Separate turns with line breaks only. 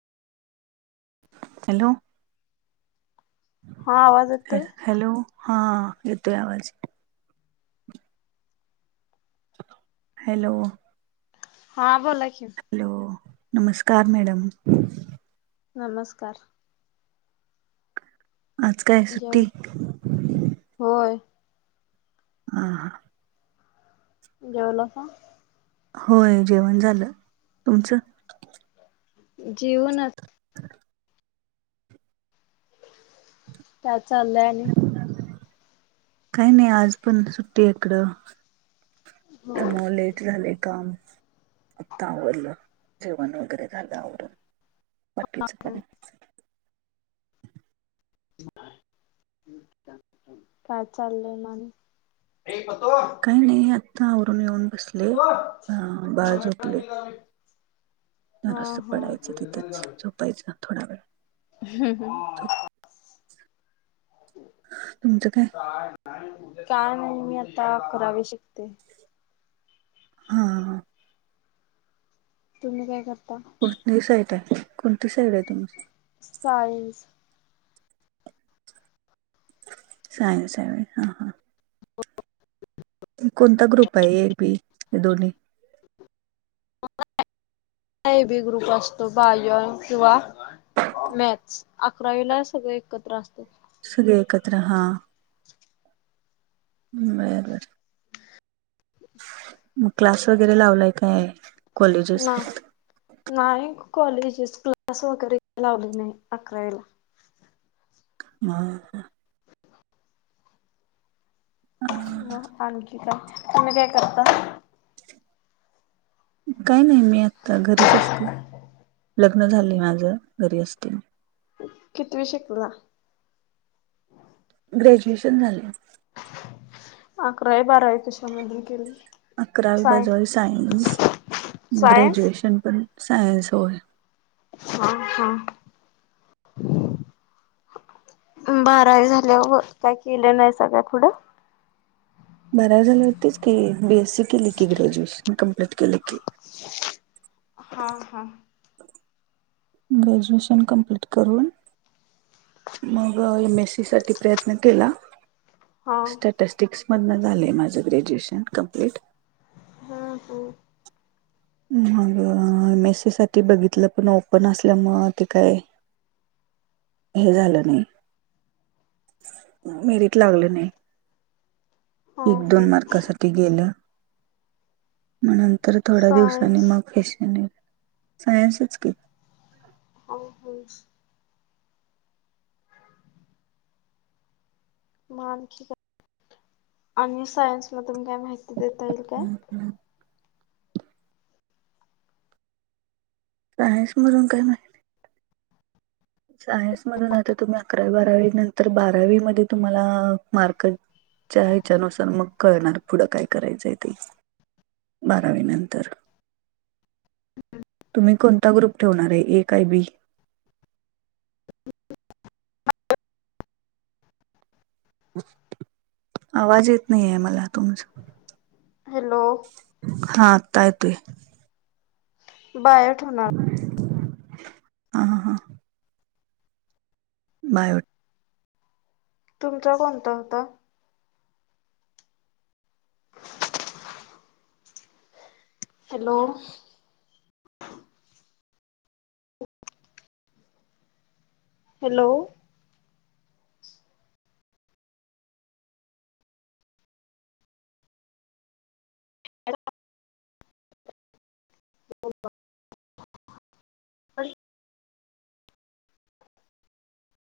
Hello.
हा आवाज येतोय.
हॅलो हां येतोय आवाज. हॅलो.
हा बला कि.
हॅलो नमस्कार मॅडम.
नमस्कार.
आज काय
जेव
सुट्टी.
होय.
ह हा.
जेवलासा.
होय जेवण झालं तुमचं.
जीवनाच. त्या चाललंय आणि.
काही नाही आज पण सुट्टी इकडं एमोलेट झाले काम. आत्ता आवरलं जेवण वगैरे झालं आवरून बाकीच पण.
काय चाललंय मातो.
नाही नाही आत्ता आवरून येऊन बसले बाळ झोपले.
हा
रस्ं पडायचं तिथंच
हा.
झोपायचं ना थोडा वेळ.
ह्
झोप
ह. काय नाही मी आता करावी शिकते.
हा हा.
तुम्ही काय करता?
कोणती साईड आहे कोणती साईड आहे तुमच?
सायन्स.
सायन्स आहे होय हा हा. कोणता ग्रुप आहे एर बी काय दोन्ही?
एबी ग्रुप असतो बाय किंवा मॅथ्स अकरावीला सगळं एकत्र असतं.
सगळे एकत्र हा. बर बर. मग क्लास वगैरे लावलाय काय? कॉलेजेस
ना नाही कॉलेजेस क्लास वगैरे लावले नाही अकराला.
हा.
हो आणखी काय, तुम्ही काय करता?
काही नाही मी आता घरीच असते लग्न झाले माझ घरी असते.
कितवी शिकला?
ग्रॅज्युएशन झाले.
अकरावी, बारावी. कशामधून केली?
अकरावी
साय
बारावी सायन्स
सायन्स
ग्रॅज्युएशन पण. सायन्स होय.
हा हा. बारावी झाल्या काय केलं नाहीसा काय पुढं?
बारावी झाले होतेच की बीएस सी केली की ग्रॅज्युएशन कम्प्लीट केली की.
हा हा.
ग्रॅज्युएशन कमप्लीट करून मग एम एस सी साठी प्रयत्न केला.
हा
स्टॅटस्टिक्स मधन झालंय माझं ग्रॅज्युएशन कम्प्लीट.
हा हो.
मग एम ए सी साठी बघितलं पण ओपन असल्यामुळे ते काय. हे झालं नाही मिरिट लागलं नाही.
हा
एक दोन
हा
मार्कासाठी गेलं. मग नंतर थोड्या दिवसाांनी
सायन्स
मग फशन, सायन्सच की.
हो हो.. मानख आणि सायन्स मधून काय माहिती देता येईल काय?
हम्. सायन्स म्हणून काय नाही? सायन्स मधून आता तुम्ही अकरावी बारावी नंतर बारावी मध्ये तुम्हाला मार्क ह्याच्यानुसार मग कळणार पुढं काय करायचंय ते. बारावीनंतर. तुम्ही कोणता ग्रुप ठेवणार आहे एक काय बी? आवाज येत नाही आहे मला तुमचा.
हॅलो.
हा आता येतोय.
बायो ठेवणार आहे.
हा ह हा. बायो.
तुमचा कोणता होता? [unintelligible] हॅलो! हॅलो! [unintelligible] [unintelligible]